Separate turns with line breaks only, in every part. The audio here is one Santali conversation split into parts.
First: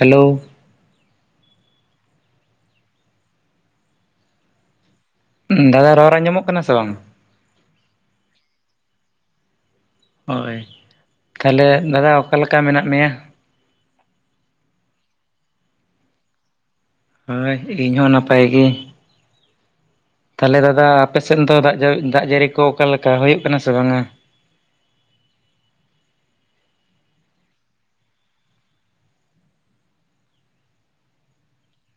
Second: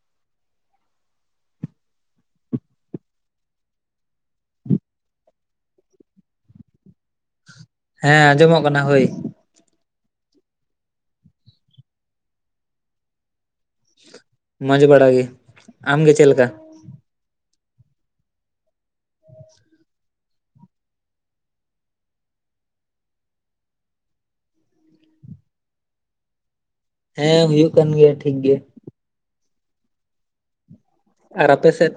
ᱦᱮᱞᱳ ᱫᱟᱫᱟ ᱨᱚᱨ ᱟᱸᱧᱡᱚᱢᱚᱜ ᱠᱟᱱᱟ ᱥᱮ ᱵᱟᱝ?
ᱦᱮᱸ ᱟᱸᱡᱚᱢᱚᱜ ᱠᱟᱱᱟ ᱦᱳᱭ᱾
ᱦᱳᱭ ᱛᱟᱦᱚᱞᱮ ᱫᱟᱫᱟ ᱚᱠᱟᱞᱮᱠᱟ ᱢᱮᱱᱟᱜ ᱢᱮᱭᱟ?
ᱢᱚᱸᱡᱽ ᱵᱟᱲᱟ ᱜᱮ ᱟᱢᱜᱮ ᱪᱮᱜ ᱞᱮᱠᱟ?
ᱦᱳᱭ ᱤᱧ ᱦᱚᱸ ᱱᱟᱯᱟᱭ ᱜᱤ᱾
[unintelligible]
ᱛᱟᱦᱚᱞᱮ ᱫᱟᱫᱟ ᱟᱯᱮᱥᱮᱱ ᱫᱚ ᱫᱟᱜ ᱡᱟᱹᱲᱤ ᱫᱟᱜ ᱡᱟᱹᱲᱤ ᱠᱚ ᱚᱠᱟᱞᱮᱠᱟ ᱦᱩᱭᱩᱜ ᱠᱟᱱᱟ ᱥᱮ ᱵᱟᱝᱟ?
ᱦᱮᱸ ᱦᱩᱭᱩᱜ ᱠᱟᱱ ᱜᱮᱭᱟ ᱴᱷᱤᱠ ᱜᱮ᱾ ᱟᱨ ᱟᱯᱮ ᱥᱮᱫ?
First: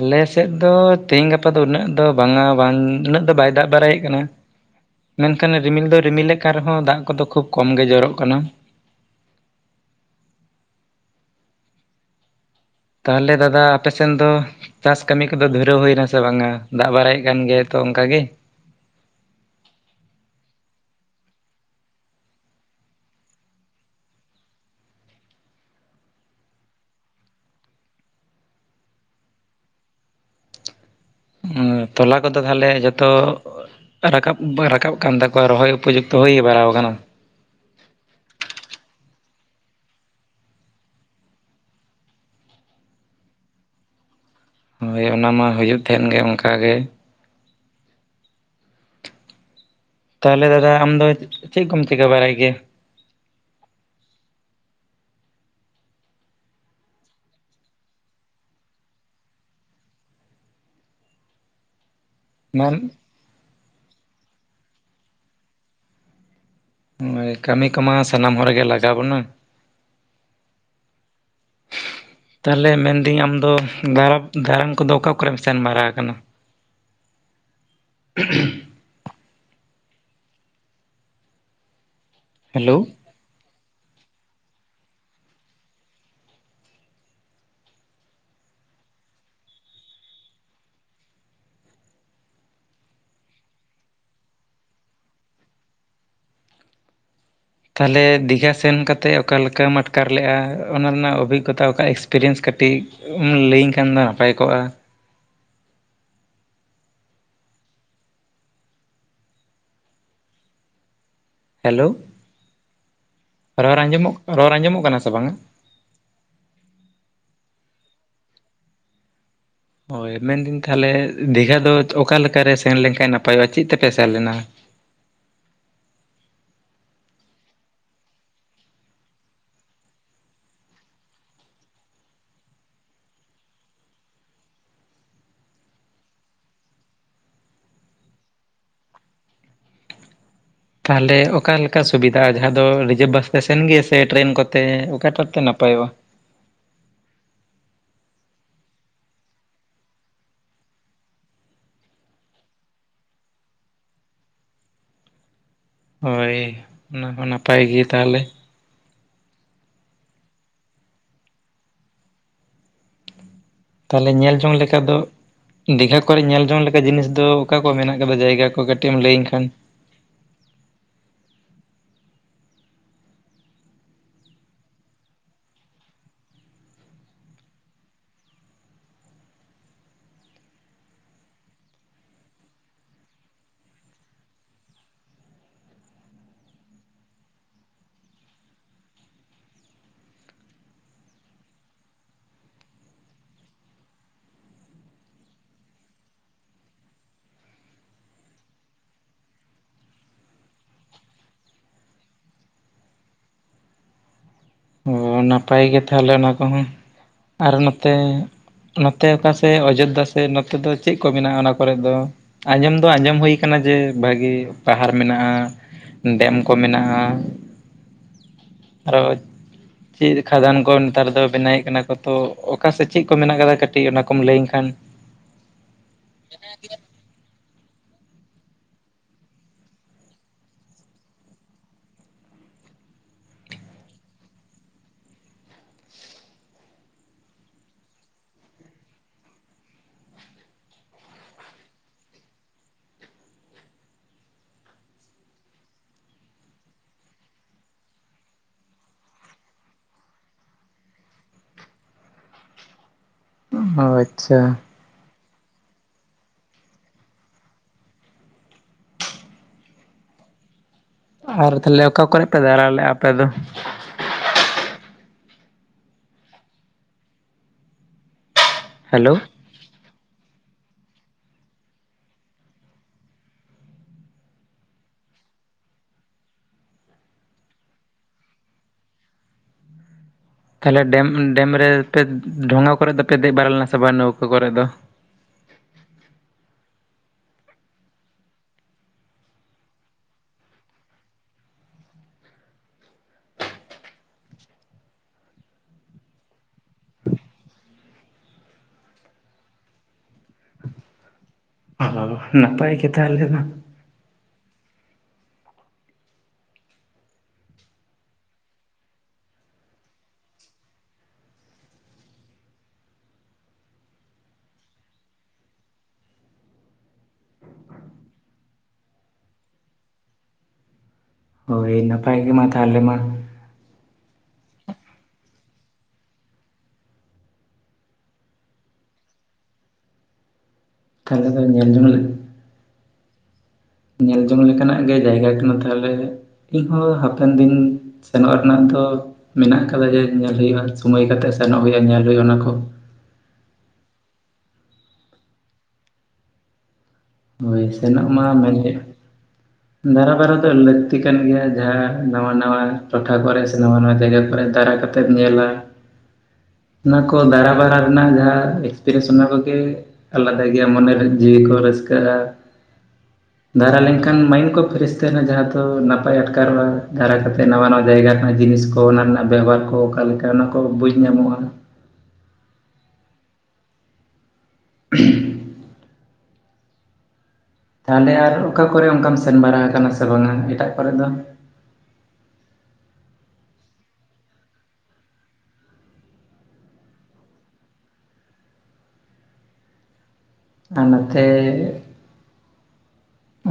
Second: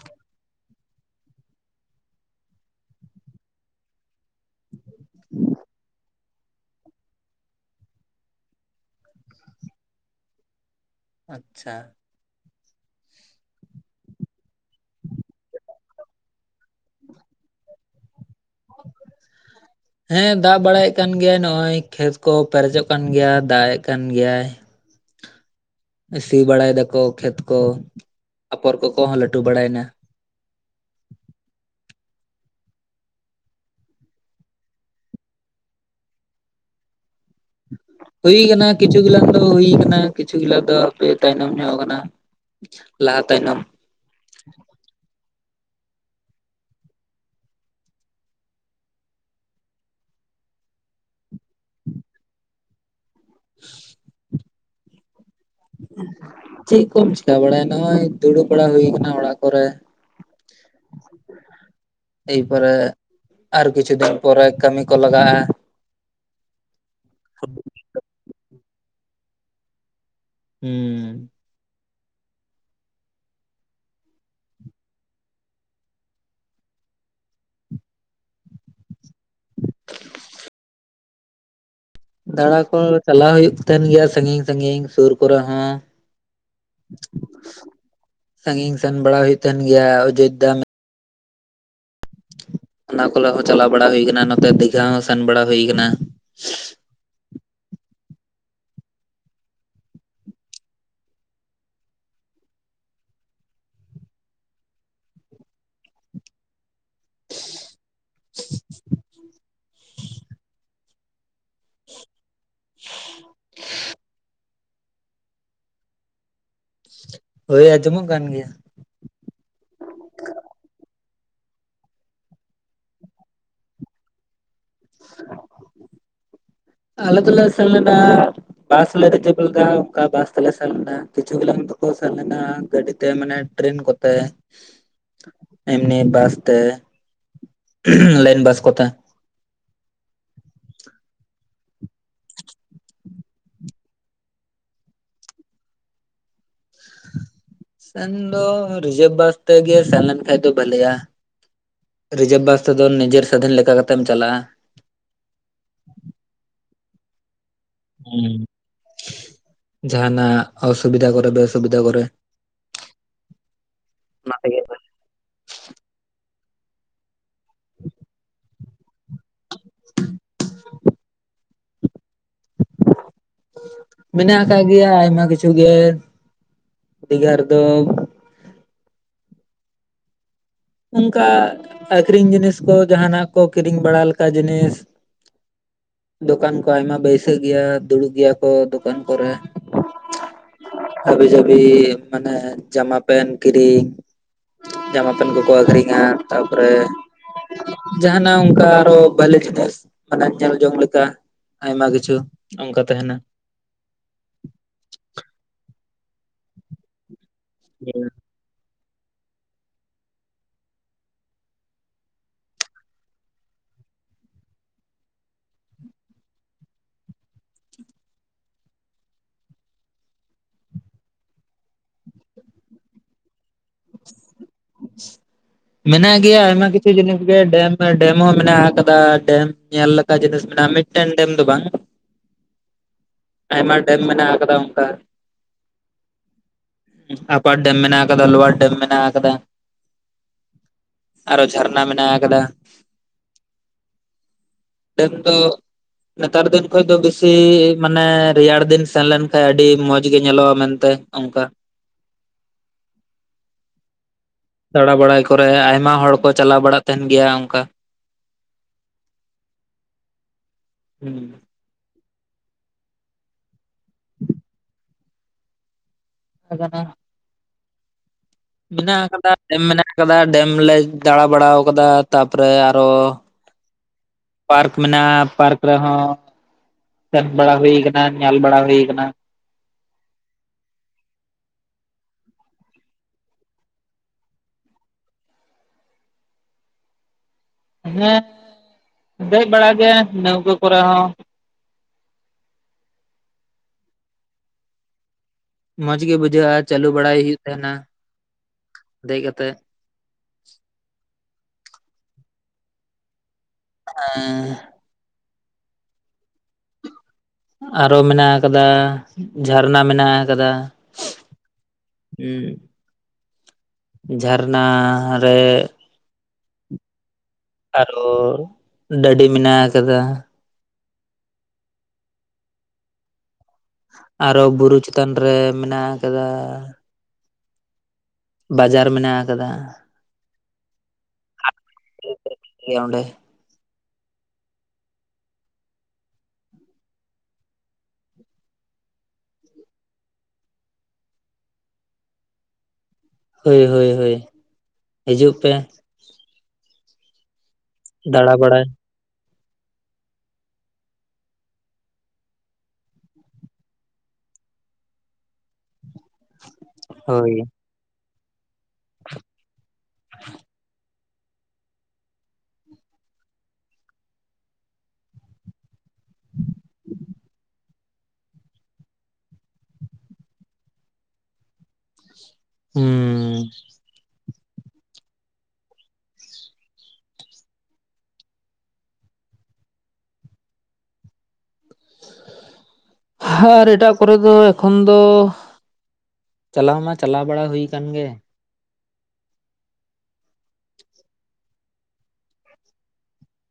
ᱟᱞᱮᱥᱮᱜ ᱫᱚ ᱛᱮᱦᱤᱧ ᱜᱟᱯᱟ ᱫᱚ ᱩᱱᱟᱹᱜ ᱫᱚ ᱵᱟᱝᱟ ᱵᱟᱝ ᱩᱱᱟᱹᱜ ᱫᱚ ᱵᱟᱭ ᱫᱟᱜ ᱵᱟᱨᱟᱭᱮᱫ ᱠᱟᱱᱟ᱾ ᱢᱮᱱᱠᱷᱟᱱ ᱨᱤᱢᱤᱞ ᱫᱚ ᱨᱤᱢᱤᱞᱮᱜ ᱠᱟᱱ ᱨᱮᱦᱚᱸ ᱫᱟᱜ ᱠᱚᱫᱚ ᱠᱷᱩᱵ ᱠᱚᱢ ᱜᱮ ᱡᱚᱨᱚᱜ ᱠᱟᱱᱟ᱾
ᱟᱪᱪᱷᱟ,
ᱛᱟᱦᱚᱞᱮ ᱫᱟᱫᱟ ᱟᱯᱮᱥᱮᱱ ᱫᱚ ᱪᱟᱥ ᱠᱟᱹᱢᱤ ᱠᱚᱫᱚ ᱫᱷᱩᱨᱟᱹᱣ ᱦᱩᱭᱱᱟ ᱥᱮ ᱵᱟᱝᱟ ᱫᱟᱜ ᱵᱟᱲᱟᱭᱮᱫ ᱠᱟᱱ ᱜᱮ ᱛᱚ ᱚᱱᱠᱟ ᱜᱮ?
ᱦᱮᱸ ᱫᱟᱜ ᱵᱟᱲᱟᱭᱮᱜ ᱠᱟᱱ ᱜᱮᱭᱟᱭ ᱱᱚᱜᱼᱚᱭ ᱠᱷᱮᱛ ᱠᱚ ᱯᱮᱨᱮᱡᱚᱜ ᱠᱟᱱ ᱜᱮᱭᱟ ᱫᱟᱜ ᱮᱜ ᱠᱟᱱ ᱜᱮᱭᱟᱭ᱾ ᱥᱤ ᱵᱟᱲᱟᱭ ᱫᱟᱠᱚ ᱠᱷᱮᱛ ᱠᱚ ᱟᱯᱚᱨ ᱠᱚᱠᱚ ᱦᱚᱸ ᱞᱟᱹᱴᱩ ᱵᱟᱲᱟᱭᱮᱱᱟ,
ᱦᱮᱸ ᱛᱚᱞᱟ ᱠᱚᱫᱚ ᱛᱟᱦᱞᱮ ᱡᱚᱛᱚ ᱨᱟᱠᱟᱵ, ᱨᱟᱠᱟᱵ ᱠᱟᱱ ᱛᱟᱠᱚᱣᱟ ᱨᱚᱦᱚᱭ ᱩᱯᱚᱡᱩᱠᱛᱚ ᱦᱩᱭ ᱵᱟᱲᱟᱟᱣ ᱟᱠᱟᱱᱟ?
ᱦᱩᱭ ᱠᱟᱱᱟ ᱠᱤᱪᱷᱩ ᱜᱩᱞᱟᱱ ᱫᱚ ᱦᱩᱭ ᱠᱟᱱᱟ ᱠᱤᱪᱷᱩ ᱜᱩᱞᱟᱱ ᱫᱚ ᱦᱟᱯᱮ ᱛᱟᱭᱱᱚᱢ ᱧᱚᱜ ᱟᱠᱟᱱᱟ, ᱞᱟᱦᱟ ᱛᱟᱭᱱᱚᱢ
ᱦᱳᱭ ᱚᱱᱟ ᱢᱟ ᱦᱩᱭᱩᱜ ᱛᱟᱦᱮᱱ ᱜᱮ ᱚᱱᱠᱟ ᱜᱮ᱾ ᱛᱟᱦᱚᱞᱮ ᱫᱟᱫᱟ ᱟᱢᱫᱚ ᱪᱮᱜ ᱠᱚᱢ ᱪᱤᱠᱟᱹ ᱵᱟᱲᱟᱭ ᱜᱮᱭᱟ?
[unintelligible] [unintelligible] ᱪᱮᱜ ᱠᱚᱢ ᱪᱮᱠᱟ ᱵᱟᱲᱟᱭᱟ ᱱᱚᱜ-ᱚᱭ ᱫᱩᱲᱩᱵ ᱵᱟᱲᱟ ᱦᱩᱭ ᱟᱠᱟᱱᱟ ᱚᱲᱟᱜ ᱠᱚᱨᱮ᱾
[inaudible]
ᱮᱭ ᱯᱚᱨᱮ
ᱢᱮᱱ
ᱟᱨ ᱠᱤᱪᱷᱩ ᱫᱤᱱ ᱯᱚᱨᱮ ᱠᱟᱹᱢᱤ ᱠᱚ ᱞᱟᱜᱟᱜᱼᱟ᱾
ᱦᱳᱭ ᱠᱟᱹᱢᱤ ᱠᱚᱢᱟ ᱥᱟᱱᱟᱢ ᱦᱚᱲᱜᱮ ᱞᱟᱜᱟᱣ ᱵᱚᱱᱟ᱾
ᱦᱮᱸ
ᱛᱟᱞᱦᱮ ᱢᱮᱱᱫᱟᱹᱧ ᱟᱢ ᱫᱚ [unintelligible] ᱫᱟᱲᱟᱱ ᱠᱚᱫᱚ ᱚᱠᱟ ᱠᱚᱨᱮᱢ ᱥᱮᱱ ᱵᱟᱲᱟ ᱟᱠᱟᱱᱟ? [unintelligible]
ᱫᱟᱲᱟ ᱠᱚ
ᱦᱮᱞᱳ
ᱪᱟᱞᱟᱣ ᱦᱩᱭᱩᱜ ᱛᱟᱦᱮᱱ ᱜᱮᱭᱟ ᱥᱟᱺᱜᱤᱧ ᱥᱟᱺᱜᱤᱧ ᱥᱩᱨ ᱠᱚᱨᱮ ᱦᱚᱸ᱾ ᱥᱟᱺᱜᱤᱧ ᱥᱮᱱ ᱵᱟᱲᱟ ᱦᱩᱭᱩᱜ ᱛᱟᱦᱮᱱ ᱜᱮᱭᱟ ᱚᱡᱳᱫᱽᱫᱷᱟ ᱚᱱᱟ ᱠᱚᱨᱮ ᱦᱚᱸ ᱪᱟᱞᱟᱣ ᱵᱟᱲᱟ ᱦᱩᱭ ᱟᱠᱟᱱᱟ ᱱᱚᱛᱮ ᱫᱤᱜᱷᱟ ᱦᱚᱸ ᱥᱮᱱ ᱵᱟᱲᱟ ᱦᱩᱭᱩ ᱟᱠᱟᱱᱟ᱾
ᱛᱟᱦᱚᱞᱮ ᱫᱤᱜᱷᱟ ᱥᱮᱱ ᱠᱟᱛᱮᱫ ᱚᱠᱟ ᱞᱮᱠᱟᱢ ᱟᱴᱠᱟᱨ ᱞᱮᱜ-ᱟ ᱚᱱᱟ ᱨᱮᱱᱟᱜ ᱚᱵᱷᱤᱜᱽᱜᱚᱛᱟ ᱚᱠᱟ ᱮᱠᱥᱯᱮᱨᱤᱭᱮᱱᱥ ᱠᱟᱹᱴᱤᱡ ᱞᱟᱹᱭᱟᱹᱧ ᱠᱷᱟᱱ ᱢᱟ ᱱᱟᱯᱟᱭ ᱠᱚᱜ-ᱟ᱾
[unintelligible]
ᱦᱮᱞᱳ ᱨᱚᱲ ᱟᱸᱡᱚᱢ ᱨᱚᱲ ᱟᱸᱡᱚᱢᱚᱜ ᱠᱟᱱᱟ ᱥᱮ ᱵᱟᱝᱟ
ᱦᱳᱭ ᱟᱸᱡᱚᱢᱚᱜ ᱠᱟᱱ ᱜᱮᱭᱟ᱾
ᱦᱳᱭ ᱢᱮᱱᱫᱟᱹᱧ ᱛᱟᱦᱚᱞᱮ ᱫᱤᱜᱷᱟ ᱫᱚ ᱚᱠᱟ ᱞᱮᱠᱟᱨᱮ ᱥᱮᱱ ᱞᱮᱱᱠᱷᱟᱱ ᱱᱟᱯᱟᱭᱚᱜ-ᱟ ᱪᱮᱫ ᱛᱮᱯᱮ ᱥᱮᱱ ᱞᱮᱱᱟ [unintelligible]
ᱟᱞᱮ ᱫᱚᱞᱮ ᱥᱮᱱᱞᱮᱱᱟ ᱵᱟᱥ ᱞᱮ ᱨᱤᱡᱟᱹᱵ ᱞᱮᱫᱟ ᱚᱱᱠᱟ ᱵᱟᱥ ᱛᱮᱞᱮ ᱥᱮᱱ ᱞᱮᱱᱟ ᱠᱤᱪᱷᱩ ᱜᱞᱟᱝ ᱫᱚᱠᱚ ᱥᱮᱱ ᱞᱮᱱᱟ ᱜᱟᱹᱰᱤ ᱛᱮ ᱢᱟᱱᱮ ᱴᱨᱮᱱ ᱠᱚᱛᱮ
[unintelligible]
ᱮᱢᱱᱤ ᱵᱟᱥ ᱛᱮ ᱞᱟᱭᱤᱱ ᱵᱟᱥ ᱠᱚᱛᱮ᱾
ᱛᱟᱦᱚᱞᱮ ᱚᱠᱟᱞᱮᱠᱟ ᱥᱩᱵᱤᱫᱟᱜ-ᱟ ᱡᱟᱦᱟᱸ ᱫᱚ ᱨᱤᱡᱟᱹᱵᱷ ᱵᱟᱥ ᱛᱮ ᱥᱮᱱ ᱜᱮ ᱥᱮ ᱴᱨᱮᱱ ᱠᱚᱛᱮ ᱚᱠᱟᱴᱟᱜ ᱛᱮ ᱱᱟᱯᱟᱭᱚᱜ-ᱟ
ᱥᱮᱱ ᱫᱚ ᱨᱤᱡᱟᱹᱵᱷ ᱵᱟᱥ ᱛᱮ ᱜᱮ ᱥᱟᱞᱟᱱ ᱠᱷᱟᱱ ᱫᱚ ᱵᱷᱟᱞᱮᱭᱟ ᱨᱤᱡᱟᱵᱷ ᱵᱟᱥ ᱛᱮᱫᱚ ᱱᱤᱡᱮᱨ ᱥᱟᱫᱷᱤᱱ ᱞᱮᱠᱟ ᱠᱟᱛᱮᱢ ᱪᱟᱞᱟᱜ-ᱟ
ᱦᱳᱭ ᱚᱱᱟ ᱦᱚᱸ ᱱᱟᱯᱟᱭ ᱜᱮ ᱛᱟᱦᱚᱞᱮ
ᱦᱩᱸ ᱡᱟᱦᱟᱸᱱᱟᱜ ᱚᱥᱩᱵᱤᱫᱷᱟ ᱠᱚᱨᱮ ᱵᱮᱥᱩᱵᱤᱫᱷᱟ ᱠᱚᱨᱮ
ᱦ ᱛᱟᱦᱚᱞᱮ
ᱚᱱᱟ
ᱧᱮᱞ ᱡᱚᱝ
ᱛᱮᱜᱮ
ᱞᱮᱠᱟ ᱫᱚ ᱫᱤᱜᱷᱟ ᱠᱚᱨᱮ ᱧᱮᱞ ᱡᱚᱝ ᱞᱮᱠᱟ ᱡᱤᱱᱤᱥ ᱫᱚ ᱚᱠᱟ ᱠᱚ ᱢᱮᱱᱟᱜ ᱠᱟᱫᱟ ᱡᱟᱭᱜᱟ ᱠᱚ ᱠᱟᱹᱴᱤᱡ ᱠᱟᱹᱴᱤᱡ ᱞᱟᱹᱭᱟᱹᱧ ᱠᱷᱟᱱ
ᱻ ᱢᱮᱱᱟᱜ ᱟᱠᱟᱜ ᱜᱮᱭᱟ ᱟᱭᱢᱟ ᱠᱤᱪᱷᱩ ᱜᱮ ᱫᱤᱜᱷᱟ ᱨᱮᱫᱚ ᱚᱱᱠᱟ ᱟᱠᱷᱨᱤᱧ ᱡᱤᱱᱤᱥ ᱠᱚ ᱡᱟᱦᱱᱟᱜ ᱠᱚ ᱠᱤᱨᱤᱧ ᱵᱟᱲᱟ ᱞᱮᱠᱟ ᱡᱤᱱᱤᱥ ᱫᱚᱠᱟᱱ ᱠᱚ ᱟᱭᱢᱟ ᱵᱟᱹᱭᱥᱟᱹᱜ ᱜᱮᱭᱟ ᱫᱩᱲᱩᱵ ᱜᱮᱭᱟ ᱠᱚ ᱫᱚᱠᱟᱱ ᱠᱚᱨᱮ ᱦᱟᱹᱵᱤ ᱡᱟᱹᱵᱤ ᱢᱟᱱᱮ ᱡᱟᱢᱟ ᱯᱮᱱ ᱠᱤᱨᱤᱧ᱾ ᱡᱟᱢᱟ ᱯᱮᱱ ᱠᱚᱠᱚ ᱟᱹᱠᱷᱨᱤᱧᱟ ᱛᱟ ᱯᱚᱨᱮ ᱡᱟᱦᱟᱱᱟᱜ ᱚᱱᱠᱟ ᱟᱨᱚ ᱵᱷᱟᱞᱮ ᱡᱤᱱᱤᱥ ᱢᱟᱱᱮ ᱧᱮᱞ ᱡᱚᱝ ᱞᱮᱠᱟ ᱟᱭᱢᱟ ᱠᱤᱪᱷᱩ ᱚᱱᱠᱟ ᱛᱟᱦᱮᱱᱟ
ᱚᱻ ᱱᱟᱯᱟᱭ ᱜᱮ ᱛᱟᱦᱚᱞᱮ ᱚᱱᱟ ᱠᱚᱦᱚᱸ ᱟᱨ ᱱᱚᱛᱮ
ᱦᱮᱸ
ᱱᱚᱛᱮ ᱚᱠᱟ ᱥᱮ ᱚᱡᱳᱫᱽᱫᱷᱟ ᱥᱮ ᱱᱚᱛᱮ ᱫᱚ ᱪᱮᱫ ᱠᱚ ᱢᱮᱱᱟᱜ-ᱟ ᱚᱱᱟ ᱠᱚᱨᱮ ᱫᱚ ᱟᱸᱡᱚᱢ ᱫᱚ ᱟᱸᱡᱚᱢ ᱦᱩᱭ ᱟᱠᱟᱱᱟ ᱡᱮ ᱵᱷᱟᱹᱜᱤ ᱯᱟᱦᱟᱲ ᱢᱮᱱᱟᱜ-ᱟ ᱰᱮᱢ ᱠᱚ ᱢᱮᱱᱟᱜ-ᱟ ᱟᱨᱚ ᱪᱮᱫ ᱠᱷᱟᱫᱟᱱ ᱠᱚ ᱱᱮᱛᱟᱨ ᱫᱚ ᱵᱮᱱᱟᱣᱮᱫ ᱠᱟᱱᱟ ᱠᱚ ᱛᱚ ᱚᱠᱟᱥᱮᱫ ᱪᱮᱫ ᱠᱚ ᱢᱮᱱᱟᱜ ᱟᱠᱟᱫᱟ ᱠᱟᱹᱴᱤᱡ ᱚᱱᱟ ᱠᱚᱢ ᱞᱟᱹᱭᱟᱹᱧ ᱠᱷᱟᱱ
ᱢᱮᱱᱟᱜ ᱜᱮᱭᱟ ᱟᱭᱢᱟ ᱠᱤᱪᱷᱩ ᱡᱤᱱᱤᱥ ᱜᱮ ᱰᱮᱢ ᱰᱮᱢ ᱦᱚᱸ ᱢᱮᱱᱟᱜ ᱟᱠᱟᱫᱟ ᱰᱮᱢ ᱧᱮᱞ ᱞᱮᱠᱟ ᱡᱤᱱᱤᱥ ᱢᱮᱱᱟᱜ-ᱟ ᱢᱤᱫᱴᱮᱱ ᱰᱮᱢ ᱫᱚ ᱵᱟᱝ
ᱻ
ᱟᱭᱢᱟ ᱰᱮᱢ ᱢᱟᱱᱟᱜ ᱠᱟᱫᱟ ᱚᱝᱠᱟ ᱟᱯᱟᱨ ᱰᱮᱢ ᱢᱮᱱᱟᱜ ᱟᱠᱟᱫᱟ ᱞᱚᱣᱟᱨ ᱰᱮᱢ ᱢᱮᱱᱟᱜ ᱟᱠᱟᱫᱟ ᱟᱨᱚ ᱡᱷᱟᱨᱱᱟ ᱢᱮᱱᱟᱜ ᱟᱠᱟᱫᱟ
ᱻ
ᱰᱮᱢ ᱫᱚ ᱱᱮᱛᱟᱨ ᱫᱤᱱ ᱠᱷᱚᱡ ᱫᱚ ᱵᱮᱥᱤ ᱢᱟᱱᱮ ᱨᱮᱭᱟᱲ ᱫᱤᱱ ᱥᱮᱱ ᱞᱮᱱᱠᱷᱟᱱ ᱟᱹᱰᱤ ᱢᱚᱸᱡᱽ ᱜᱮ ᱧᱮᱞᱚᱜ-ᱟ ᱢᱮᱱᱛᱮ ᱚᱝᱠᱟ
ᱚ ᱟᱪᱪᱷᱟ
ᱫᱟᱬᱟ ᱵᱟᱲᱟᱭ ᱠᱚᱨᱮ ᱟᱭᱢᱟ ᱦᱚᱲ ᱠᱚ ᱪᱟᱞᱟᱣ ᱵᱟᱲᱟᱜ ᱛᱟᱦᱮᱱ ᱜᱮᱭᱟ ᱚᱱᱠᱟ ᱦᱩᱸ
ᱟᱨ ᱛᱟᱦᱚᱞᱮ ᱚᱠᱟ ᱠᱚᱨᱮᱯᱮ ᱫᱟᱬᱟ ᱞᱮᱜ-ᱟ ᱟᱯᱮ ᱫᱚ
ᱜᱟᱱᱟ ᱢᱮᱱᱟᱜ
ᱦᱮᱞᱳ
ᱟᱠᱟᱫᱟ ᱰᱮᱢ ᱢᱮᱱᱟᱜ ᱟᱠᱟᱫᱟ ᱰᱮᱢ ᱞᱮ ᱫᱟᱬᱟ ᱵᱟᱲᱟ ᱟᱠᱟᱫᱟ ᱛᱟᱯᱚᱨᱮ ᱟᱨᱚ ᱯᱟᱨᱠ ᱢᱮᱱᱟᱜᱼᱟ ᱯᱟᱨᱠ ᱨᱮᱦᱚᱸ ᱥᱮᱱ ᱵᱟᱲᱟ ᱦᱩᱭ ᱟᱠᱟᱱᱟ ᱧᱮᱞ ᱵᱟᱲᱟ ᱦᱩᱭ ᱟᱠᱟᱱᱟ᱾
ᱛᱟᱦᱚᱞᱮ ᱰᱮᱢ, ᱰᱮᱢ ᱨᱮᱯᱮ ᱰᱷᱚᱸᱜᱟ ᱠᱚᱨᱮ ᱫᱚᱯᱮ ᱫᱮᱡ ᱵᱟᱲᱟ ᱞᱮᱱᱟ ᱥᱮᱵᱟᱝ ᱱᱟᱹᱣᱠᱚ ᱠᱚᱨᱮ ᱫᱚ
ᱦᱮᱸ ᱫᱮᱡ ᱵᱟᱲᱟᱜ ᱜᱮ ᱱᱟᱹᱣᱠᱟᱹ ᱠᱚᱨᱮ ᱦᱚᱸ ᱢᱚᱸᱡᱽ ᱜᱮ ᱵᱩᱡᱷᱟᱹᱜᱼᱟ ᱪᱟᱹᱞᱩ ᱵᱟᱲᱟᱭ ᱦᱩᱭᱩᱜ ᱛᱟᱦᱮᱱᱟ ᱫᱮᱡ ᱠᱟᱛᱮᱜ
ᱚ ᱱᱟᱯᱟᱭ ᱜᱮ ᱛᱟᱦᱚᱞᱮ ᱢᱟ
ᱦᱮᱸ ᱟᱨᱚ ᱢᱮᱱᱟᱜ ᱟᱠᱟᱫᱟ ᱡᱷᱟᱨᱱᱟ ᱢᱮᱱᱟᱜ ᱟᱠᱟᱫᱟ᱾ ᱦᱩᱸ ᱡᱷᱟᱨᱱᱟ ᱨᱮ ᱟᱨᱚ ᱰᱟᱹᱰᱤ ᱢᱮᱱᱟᱜ ᱟᱠᱟᱫᱟ᱾
ᱦᱚᱭ ᱱᱟᱯᱟᱭ ᱜᱮ ᱢᱟ ᱛᱟᱦᱚᱞᱮ ᱢᱟ
ᱟᱨᱚ ᱵᱩᱨᱩ ᱪᱮᱛᱟᱱ ᱨᱮ ᱢᱮᱱᱟᱜ ᱟᱠᱟᱫᱟ᱾ ᱵᱟᱡᱟᱨ ᱢᱮᱱᱟᱜ ᱟᱠᱟᱫᱟ᱾
ᱛᱟᱦᱞᱮ ᱠᱷᱟᱱ ᱧᱮᱞ ᱡᱚᱝ ᱞᱟᱹᱜᱤᱫ
ᱜᱮ ᱚᱰᱮ
ᱧᱮᱞ ᱡᱚᱝ ᱞᱮᱠᱟᱱᱟᱜ ᱜᱮ ᱡᱟᱭᱜᱟ ᱠᱟᱱᱟ ᱛᱟᱦᱚᱞᱮ ᱤᱧᱦᱚᱸ ᱦᱟᱯᱮᱱ ᱫᱤᱱ ᱥᱮᱱᱚᱜ ᱨᱮᱱᱟᱜ ᱫᱚ ᱢᱮᱱᱟᱜ ᱠᱟᱫᱟ ᱡᱮ ᱧᱮᱞ ᱦᱩᱭᱩᱜᱼᱟ᱾ ᱥᱚᱢᱚᱭ ᱠᱟᱛᱮᱜ ᱥᱮᱱᱚᱜ ᱦᱩᱭᱩᱜᱼᱟ ᱧᱮᱞ ᱦᱩᱭᱩᱜᱼᱟ ᱚᱱᱟ ᱠᱚ
ᱦᱚᱭ-ᱦᱚᱭ, ᱦᱚᱭ ᱦᱤᱡᱩᱜ ᱯᱮ
ᱦᱚᱭ ᱥᱮᱱᱚᱜ ᱢᱟ
ᱫᱟᱬᱟ
ᱢᱮᱱᱮᱫ
ᱵᱟᱲᱟᱭ
ᱫᱟᱬᱟ-ᱵᱟᱲᱟ ᱫᱚ ᱞᱟᱹᱠᱛᱤ ᱠᱟᱱ ᱜᱮᱭᱟ ᱡᱟᱦᱟᱸ ᱱᱟᱣᱟ-ᱱᱟᱣᱟ ᱴᱚᱴᱷᱟ ᱠᱚᱨᱮ ᱥᱮ ᱱᱟᱣᱟ ᱱᱟᱣᱟ ᱡᱟᱭᱜᱟ ᱠᱚᱨᱮ ᱫᱟᱨᱟ ᱠᱟᱛᱮ ᱛᱮᱫ ᱧᱮᱞᱟ ᱚᱱᱟ ᱠᱚ
ᱦᱳᱭ
ᱫᱟᱬᱟ ᱵᱟᱲᱟ ᱨᱮᱱᱟᱜ ᱡᱟᱦᱟᱸ ᱮᱠᱥᱯᱤᱨᱤᱭᱮᱱᱥ ᱚᱱᱟ ᱠᱚᱜᱮ ᱟᱞᱟᱫᱟ ᱜᱮᱭᱟ ᱢᱚᱱᱮᱨᱮ ᱡᱤᱣᱤ ᱠᱚ ᱨᱟ. ᱥᱠᱟ. ᱜᱼᱟ᱾ ᱫᱟᱬᱟ ᱞᱮᱠᱷᱟᱱ ᱢᱟᱭᱤᱱᱰ ᱠᱚ ᱯᱷᱮᱨᱮᱥ ᱛᱟᱦᱮᱱᱟ ᱡᱟᱦᱟᱸ ᱫᱚ ᱱᱟᱯᱟᱭ ᱟᱴᱠᱟᱨᱚᱜᱼᱟ᱾ ᱫᱟᱬᱟ ᱠᱟᱛᱮ ᱱᱟᱣᱟᱼᱱᱟᱣᱟ ᱡᱟᱭᱜᱟ ᱠᱷᱚᱱᱟᱜ ᱡᱤᱱᱤᱥ ᱠᱚ ᱚᱱᱟ ᱨᱮᱱᱟᱜ ᱵᱮᱵᱷᱟᱨ ᱠᱚ ᱚᱠᱟ ᱞᱮᱠᱟ ᱚᱱᱟ ᱠᱚ ᱵᱩᱡᱽ ᱧᱟᱢᱚᱜᱼᱟ᱾
ᱦᱩᱸᱻ
ᱮᱦᱮᱢ ᱛᱟᱦᱚᱞᱮ ᱟᱨ ᱚᱠᱟ ᱠᱚᱨᱮ ᱚᱱᱠᱟᱢ ᱥᱮᱱ ᱵᱟᱲᱟ ᱟᱠᱟᱱᱟ ᱥᱮ ᱵᱟᱝᱟ ᱮᱴᱟᱜ ᱠᱚᱨᱮ ᱫᱚ
ᱟᱨ ᱮᱴᱟᱜ ᱠᱚᱨᱮ ᱫᱚ ᱮᱠᱷᱚᱱ ᱫᱚ ᱪᱟᱞᱟᱣ ᱢᱟ ᱪᱟᱞᱟᱣ ᱵᱟᱲᱟ ᱦᱩᱭ ᱟᱠᱟᱱ ᱜᱮ
ᱚᱱᱛᱮ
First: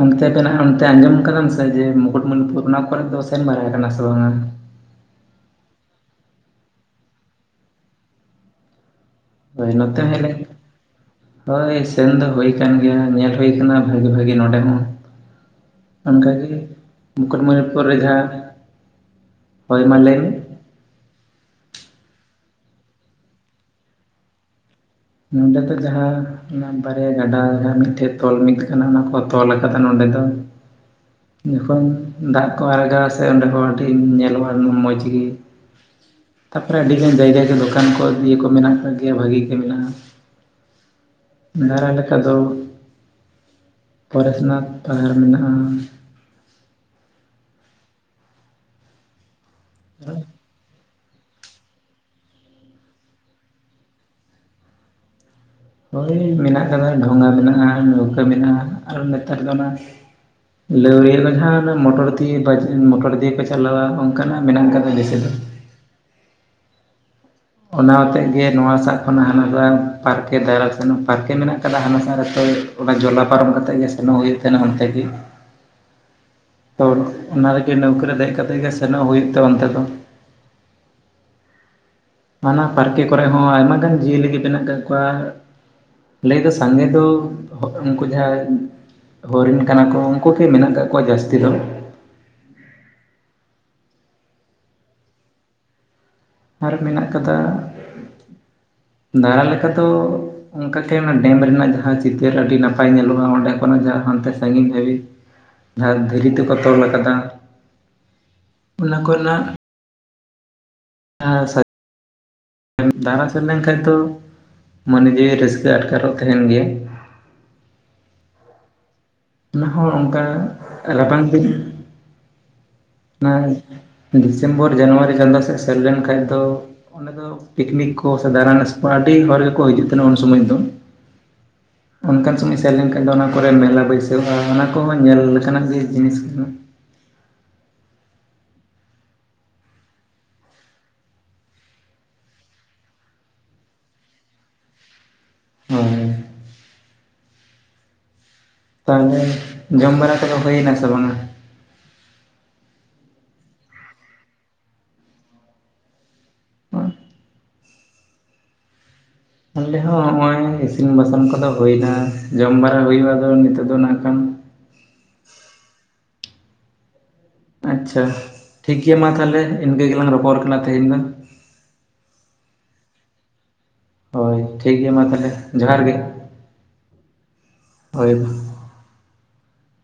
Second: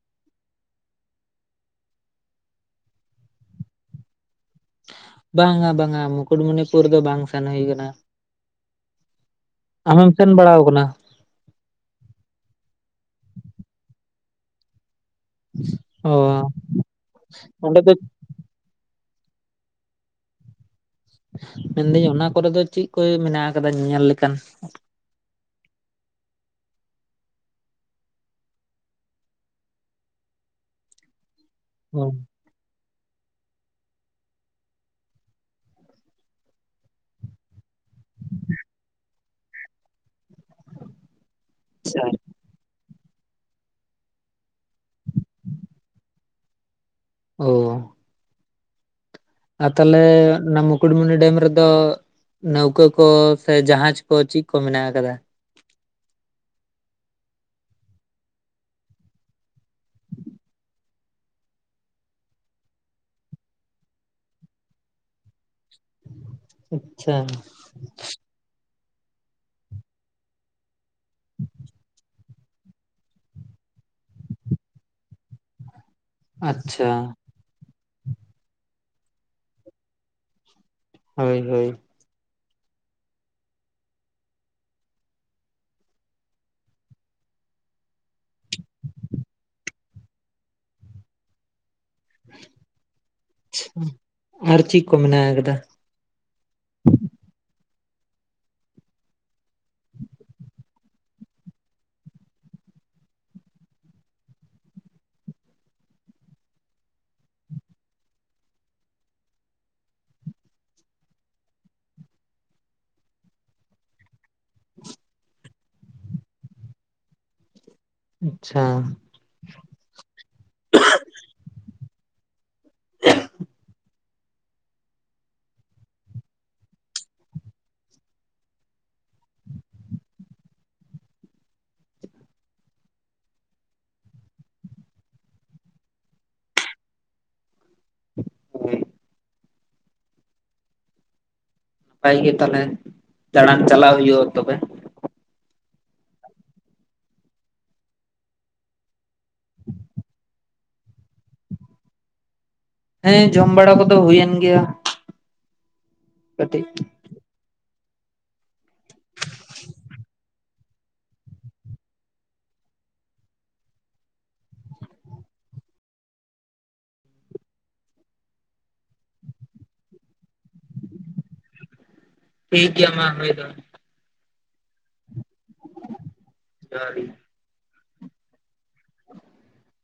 ᱚᱱᱛᱮ ᱢᱮᱱᱟᱜ-ᱟ ᱚᱱᱛᱮ ᱟᱸᱡᱚᱢ ᱟᱠᱟᱫᱟᱢ ᱥᱮ ᱡᱮ ᱢᱩᱠᱩᱴᱢᱩᱱᱤᱯᱩᱨ ᱚᱱᱟ ᱠᱚᱨᱮ ᱫᱚ ᱥᱮᱱ ᱵᱟᱲᱟ ᱟᱠᱟᱱᱟ ᱥᱮ ᱵᱟᱝᱼᱟ᱾
ᱵᱟᱝᱟᱼᱵᱟᱝᱟ ᱢᱩᱠᱩᱴᱢᱩᱱᱤᱯᱩᱨ ᱫᱚ ᱵᱟᱝ ᱥᱮᱱ ᱦᱩᱭ ᱟᱠᱟᱱᱟ᱾
ᱦᱚᱭ ᱱᱚᱛᱮ
ᱟᱢᱮᱢ
ᱦᱚᱸ ᱦᱮᱡ
ᱥᱮᱱ
ᱞᱮᱱ
ᱵᱟᱲᱟ ᱟᱠᱟᱱᱟ
ᱦᱚᱭ ᱥᱮᱱ ᱫᱚ ᱦᱩᱭ ᱟᱠᱟᱱ ᱜᱮᱭᱟ ᱧᱮᱞ ᱦᱩᱭ ᱟᱠᱟᱱᱟ ᱵᱷᱟ. ᱜᱤᱼᱵᱷᱟ. ᱜᱤ ᱱᱚᱰᱮ ᱦᱚᱸ
ᱚ
ᱚᱱᱠᱟᱜᱮ
ᱚᱸᱰᱮ
ᱢᱩᱠᱩᱴᱢᱚᱱᱤᱯᱩᱨ
ᱫᱚ
ᱨᱮ ᱡᱟᱦᱟᱸ ᱦᱚᱭ ᱢᱟ ᱞᱟᱹᱭ ᱢᱮ
ᱢᱮᱱᱫᱟᱹᱧ ᱚᱱᱟ ᱠᱚᱨᱮ ᱫᱚ ᱪᱮᱫ ᱠᱚ ᱢᱮᱱᱟᱜ ᱟᱠᱟᱫᱟ ᱧᱮᱧᱮᱞ ᱞᱮᱠᱟᱱᱟᱜ
ᱱᱚᱰᱮ ᱫᱚ ᱡᱟᱦᱟᱸ ᱚᱱᱟ ᱵᱟᱨᱭᱟ ᱜᱟᱰᱟ ᱡᱟᱦᱟᱸ ᱢᱤᱫᱴᱷᱮᱱ ᱛᱚᱞ ᱢᱤᱫ ᱠᱟᱱᱟ ᱚᱱᱟ ᱠᱚ ᱛᱚᱞ ᱟᱠᱟᱫᱟ ᱱᱚᱰᱮ ᱫᱚ ᱡᱚᱠᱷᱚᱱ
ᱚ
ᱫᱟᱜ ᱠᱚ ᱟᱲᱟᱜᱟ ᱥᱮ ᱮᱱᱨᱮᱦᱚᱸ ᱟᱹᱰᱤ ᱧᱮᱞᱚᱜᱼᱟ ᱢᱚᱡᱽ ᱜᱮ ᱛᱟᱯᱚᱨᱮ ᱟᱹᱰᱤᱜᱟᱱ ᱡᱟᱭᱜᱟ ᱜᱮ ᱫᱚᱠᱟᱱ ᱠᱚ ᱤᱭᱟᱹ ᱠᱚ ᱢᱮᱱᱟᱜ ᱟᱠᱟᱫ ᱜᱮᱭᱟ ᱵᱷᱟᱹᱜᱤ ᱜᱮ ᱢᱮᱱᱟᱜᱼᱟ᱾ ᱫᱟᱬᱟ
ᱟᱪᱪᱷᱟ
ᱞᱮᱠᱟ ᱫᱚ ᱯᱟᱨᱟᱥᱱᱟᱛᱷ ᱯᱟᱦᱟᱲ ᱢᱮᱱᱟᱜᱼᱟ᱾
ᱚᱻ ᱟᱨ ᱛᱟᱦᱚᱞᱮ ᱱᱟᱢᱩᱠ ᱢᱩᱠᱩᱴᱢᱩᱱᱤ ᱰᱮᱢ ᱨᱮᱫᱚ ᱱᱟᱹᱣᱠᱟᱹ ᱠᱚ ᱥᱮ ᱡᱟᱦᱟᱡᱽ ᱠᱚ ᱪᱮᱫ ᱠᱚ ᱢᱮᱱᱟᱜ ᱟᱠᱟᱫᱟ?
ᱦᱚᱭ ᱢᱮᱱᱟᱜ ᱟᱠᱟᱫᱟ ᱰᱷᱚᱸᱜᱟ ᱢᱮᱱᱟᱜᱼᱟ, ᱱᱟᱹᱣᱠᱟᱹ ᱢᱮᱱᱟᱜᱼᱟ ᱟᱨ ᱱᱮᱛᱟᱨ ᱫᱚ ᱚᱱᱟ ᱞᱟᱹᱣᱲᱤᱭᱟᱹ ᱫᱚ ᱱᱟᱦᱟᱜ ᱚᱱᱟ ᱢᱚᱴᱚᱨ ᱫᱤᱭᱟ. ᱵᱟᱡᱽ ᱢᱚᱴᱚᱨ ᱫᱤᱭᱟ. ᱯᱟᱪᱷᱮ ᱞᱟᱫᱟ ᱚᱱᱠᱟᱱᱟᱜ ᱢᱮᱱᱟᱜ ᱟᱠᱟᱫᱟ ᱵᱮᱥᱤ ᱫᱚ
ᱟᱪᱷᱟ
ᱚᱱᱟ ᱦᱚᱛᱮᱜ ᱜᱮ ᱱᱚᱣᱟ ᱥᱟᱜ ᱠᱷᱚᱱᱟᱜ ᱦᱟᱱᱟ ᱥᱟᱜ ᱯᱟᱨᱠᱮ ᱫᱟᱬᱟ ᱥᱮᱱᱚᱜ ᱠᱟᱱᱟ ᱯᱟᱨᱠᱮ ᱢᱮᱱᱟᱜ ᱠᱟᱫᱟ ᱦᱟᱱᱟ ᱥᱟᱦᱟ ᱨᱮ ᱛᱚ ᱚᱱᱟ ᱡᱚᱞᱟ ᱯᱟᱨᱚᱢ ᱠᱟᱛᱮᱜ ᱜᱮ ᱥᱮᱱᱚᱜ ᱦᱩᱭᱩᱜ ᱛᱟᱱᱟ ᱚᱱᱛᱮ ᱜᱮ ᱛᱚ
ᱟᱪᱪᱷᱟ
ᱚᱱᱟ ᱨᱮᱜᱮ ᱱᱟᱹᱣᱠᱟ. ᱨᱮ ᱫᱮᱡ ᱠᱟᱛᱮ ᱜᱮ ᱥᱮᱱᱚᱜ ᱦᱩᱭᱩᱜ ᱛᱮ ᱚᱱᱛᱮ ᱫᱚ
ᱦᱚᱭᱼᱦᱚᱭ
ᱦᱟᱱᱟ ᱯᱟᱨᱠᱮ ᱠᱚᱨᱮ ᱦᱚᱸ ᱟᱭᱢᱟ ᱜᱟᱱ ᱡᱤᱭᱟᱹᱞᱤ ᱜᱮ ᱢᱮᱱᱟᱜ ᱠᱟᱜ ᱠᱚᱣᱟ᱾ ᱞᱟᱹᱭ ᱫᱚ ᱥᱟᱸᱜᱮ ᱫᱚ ᱩᱱᱠᱩ ᱡᱟᱦᱟᱸ ᱦᱚᱨᱤᱱ ᱠᱟᱱᱟ ᱠᱚ ᱩᱱᱠᱩ ᱜᱮ ᱢᱮᱱᱟᱜ ᱠᱟᱫ ᱠᱚᱣᱟ ᱡᱟᱹᱥᱛᱤ ᱫᱚ᱾
[inaudible] ᱟᱨ ᱪᱮᱫ ᱠᱚ ᱢᱮᱱᱟ ᱟᱠᱟᱫᱟ᱾
ᱟᱨ ᱢᱮᱱᱟᱜ ᱟᱠᱟᱫᱟ, ᱫᱟᱬᱟ ᱞᱮᱠᱟ ᱫᱚ ᱚᱱᱠᱟᱛᱮ ᱚᱱᱟ ᱰᱮᱢ ᱨᱮᱱᱟᱜ ᱪᱤᱛᱟᱹᱨ ᱟᱹᱰᱤ ᱱᱟᱯᱟᱭ ᱧᱮᱞᱚᱜᱼᱟ ᱚᱱᱰᱮ ᱠᱷᱚᱱᱟᱜ ᱡᱟᱦᱟᱸ ᱦᱟᱱᱛᱮ ᱥᱟᱺᱜᱤᱧ ᱦᱟᱹᱵᱤᱡ ᱟᱨ ᱫᱷᱤᱨᱤ ᱛᱮᱠᱚ ᱛᱚᱞ ᱠᱟᱫᱟ᱾ ᱚᱱᱟ ᱠᱚ ᱨᱮᱱᱟᱜ [unintelligible] ᱫᱟᱬᱟ ᱥᱮᱱ ᱞᱮᱱᱠᱷᱟᱱ ᱫᱚ ᱢᱚᱱᱮ ᱡᱤᱣᱤ ᱨᱟᱹᱥᱠᱟᱹ ᱟᱴᱠᱟᱨᱚᱜ ᱛᱟᱦᱮᱱ ᱜᱮᱭᱟ᱾
ᱟᱪᱪᱷᱟ
ᱚᱱᱟ ᱦᱚᱸ ᱚᱱᱠᱟ ᱨᱟᱵᱟᱝ ᱫᱤᱱ [unintelligible] ᱰᱤᱥᱮᱢᱵᱚᱨ ᱡᱟᱱᱩᱣᱟᱨᱤ ᱪᱟᱸᱫᱟ ᱥᱮᱫ ᱥᱮᱱ ᱞᱮᱱᱠᱷᱟᱡ ᱫᱚ ᱟᱫᱚ ᱯᱤᱠᱱᱤᱠ ᱠᱚ ᱥᱮ ᱫᱟᱬᱟᱱᱟ [unintelligible] ᱦᱤᱡᱩᱜ ᱛᱟᱦᱮᱱᱟ ᱩᱱ ᱥᱚᱢᱚᱭ ᱫᱚ ᱚᱱᱠᱟᱱ ᱥᱚᱢᱚᱭ ᱥᱮᱱ ᱞᱮᱱᱠᱷᱟᱱ ᱫᱚ ᱚᱱᱟ ᱠᱚᱨᱮᱱ ᱢᱮᱞᱟ ᱵᱟᱹᱭᱥᱟᱹᱜ ᱼᱟ ᱚᱱᱟ ᱠᱚᱦᱚᱸ ᱧᱮᱞ ᱞᱮᱠᱟᱱᱟᱜ ᱜᱮ ᱡᱤᱱᱤᱥ ᱠᱟᱱᱟ᱾
ᱦᱩᱸ ᱱᱟᱯᱟᱭ ᱜᱮ ᱛᱟᱦᱚᱞᱮ ᱫᱟᱬᱟᱱ ᱪᱟᱞᱟᱜ ᱦᱩᱭᱩᱜᱼᱟ ᱛᱚᱵᱮ᱾
[unintelligible] ᱛᱟᱦᱚᱞᱮ ᱡᱚᱢ ᱵᱟᱲᱟ ᱠᱚᱫᱚ ᱦᱩᱭ ᱮᱱᱟ ᱥᱮ ᱵᱟᱝᱟ?
ᱦᱮᱸ ᱡᱚᱢ ᱵᱟᱲᱟ ᱠᱚᱫᱚ ᱦᱩᱭᱮᱱ ᱜᱮᱭᱟ᱾ ᱠᱟᱹᱴᱤᱡ
ᱚᱸᱰᱮ ᱦᱚᱸ ᱦᱚᱸᱜᱼᱚᱭ ᱤᱥᱤᱱ ᱵᱟᱥᱟᱝ ᱠᱚᱫᱚ ᱦᱩᱭᱱᱟ᱾ ᱡᱚᱢ ᱵᱟᱲᱟ ᱦᱩᱭᱩᱜᱼᱟ ᱟᱫᱚ ᱱᱤᱛᱚᱜ ᱫᱚ ᱱᱟᱜ ᱠᱷᱟᱱ ᱟᱪᱪᱷᱟ ᱴᱷᱤᱠ ᱜᱮᱭᱟ ᱢᱟ ᱛᱟᱦᱚᱞᱮ ᱤᱱᱠᱟᱹ ᱜᱮᱞᱟᱝ ᱨᱚᱯᱚᱲ ᱠᱟᱱᱟ ᱛᱮᱦᱮᱧ ᱫᱚ᱾
ᱴᱷᱤᱠ ᱜᱮᱭᱟ ᱢᱟ ᱦᱚᱭ ᱫᱚ᱾
ᱦᱚᱭ ᱴᱷᱤᱠ ᱜᱮᱭᱟ ᱢᱟ ᱛᱟᱦᱚᱞᱮ ᱡᱚᱦᱟᱨ ᱜᱮ
ᱡᱚᱦᱟᱨ ᱜᱮ
[inaudible] ᱦᱚᱭ ᱢᱟ᱾
[inaudible]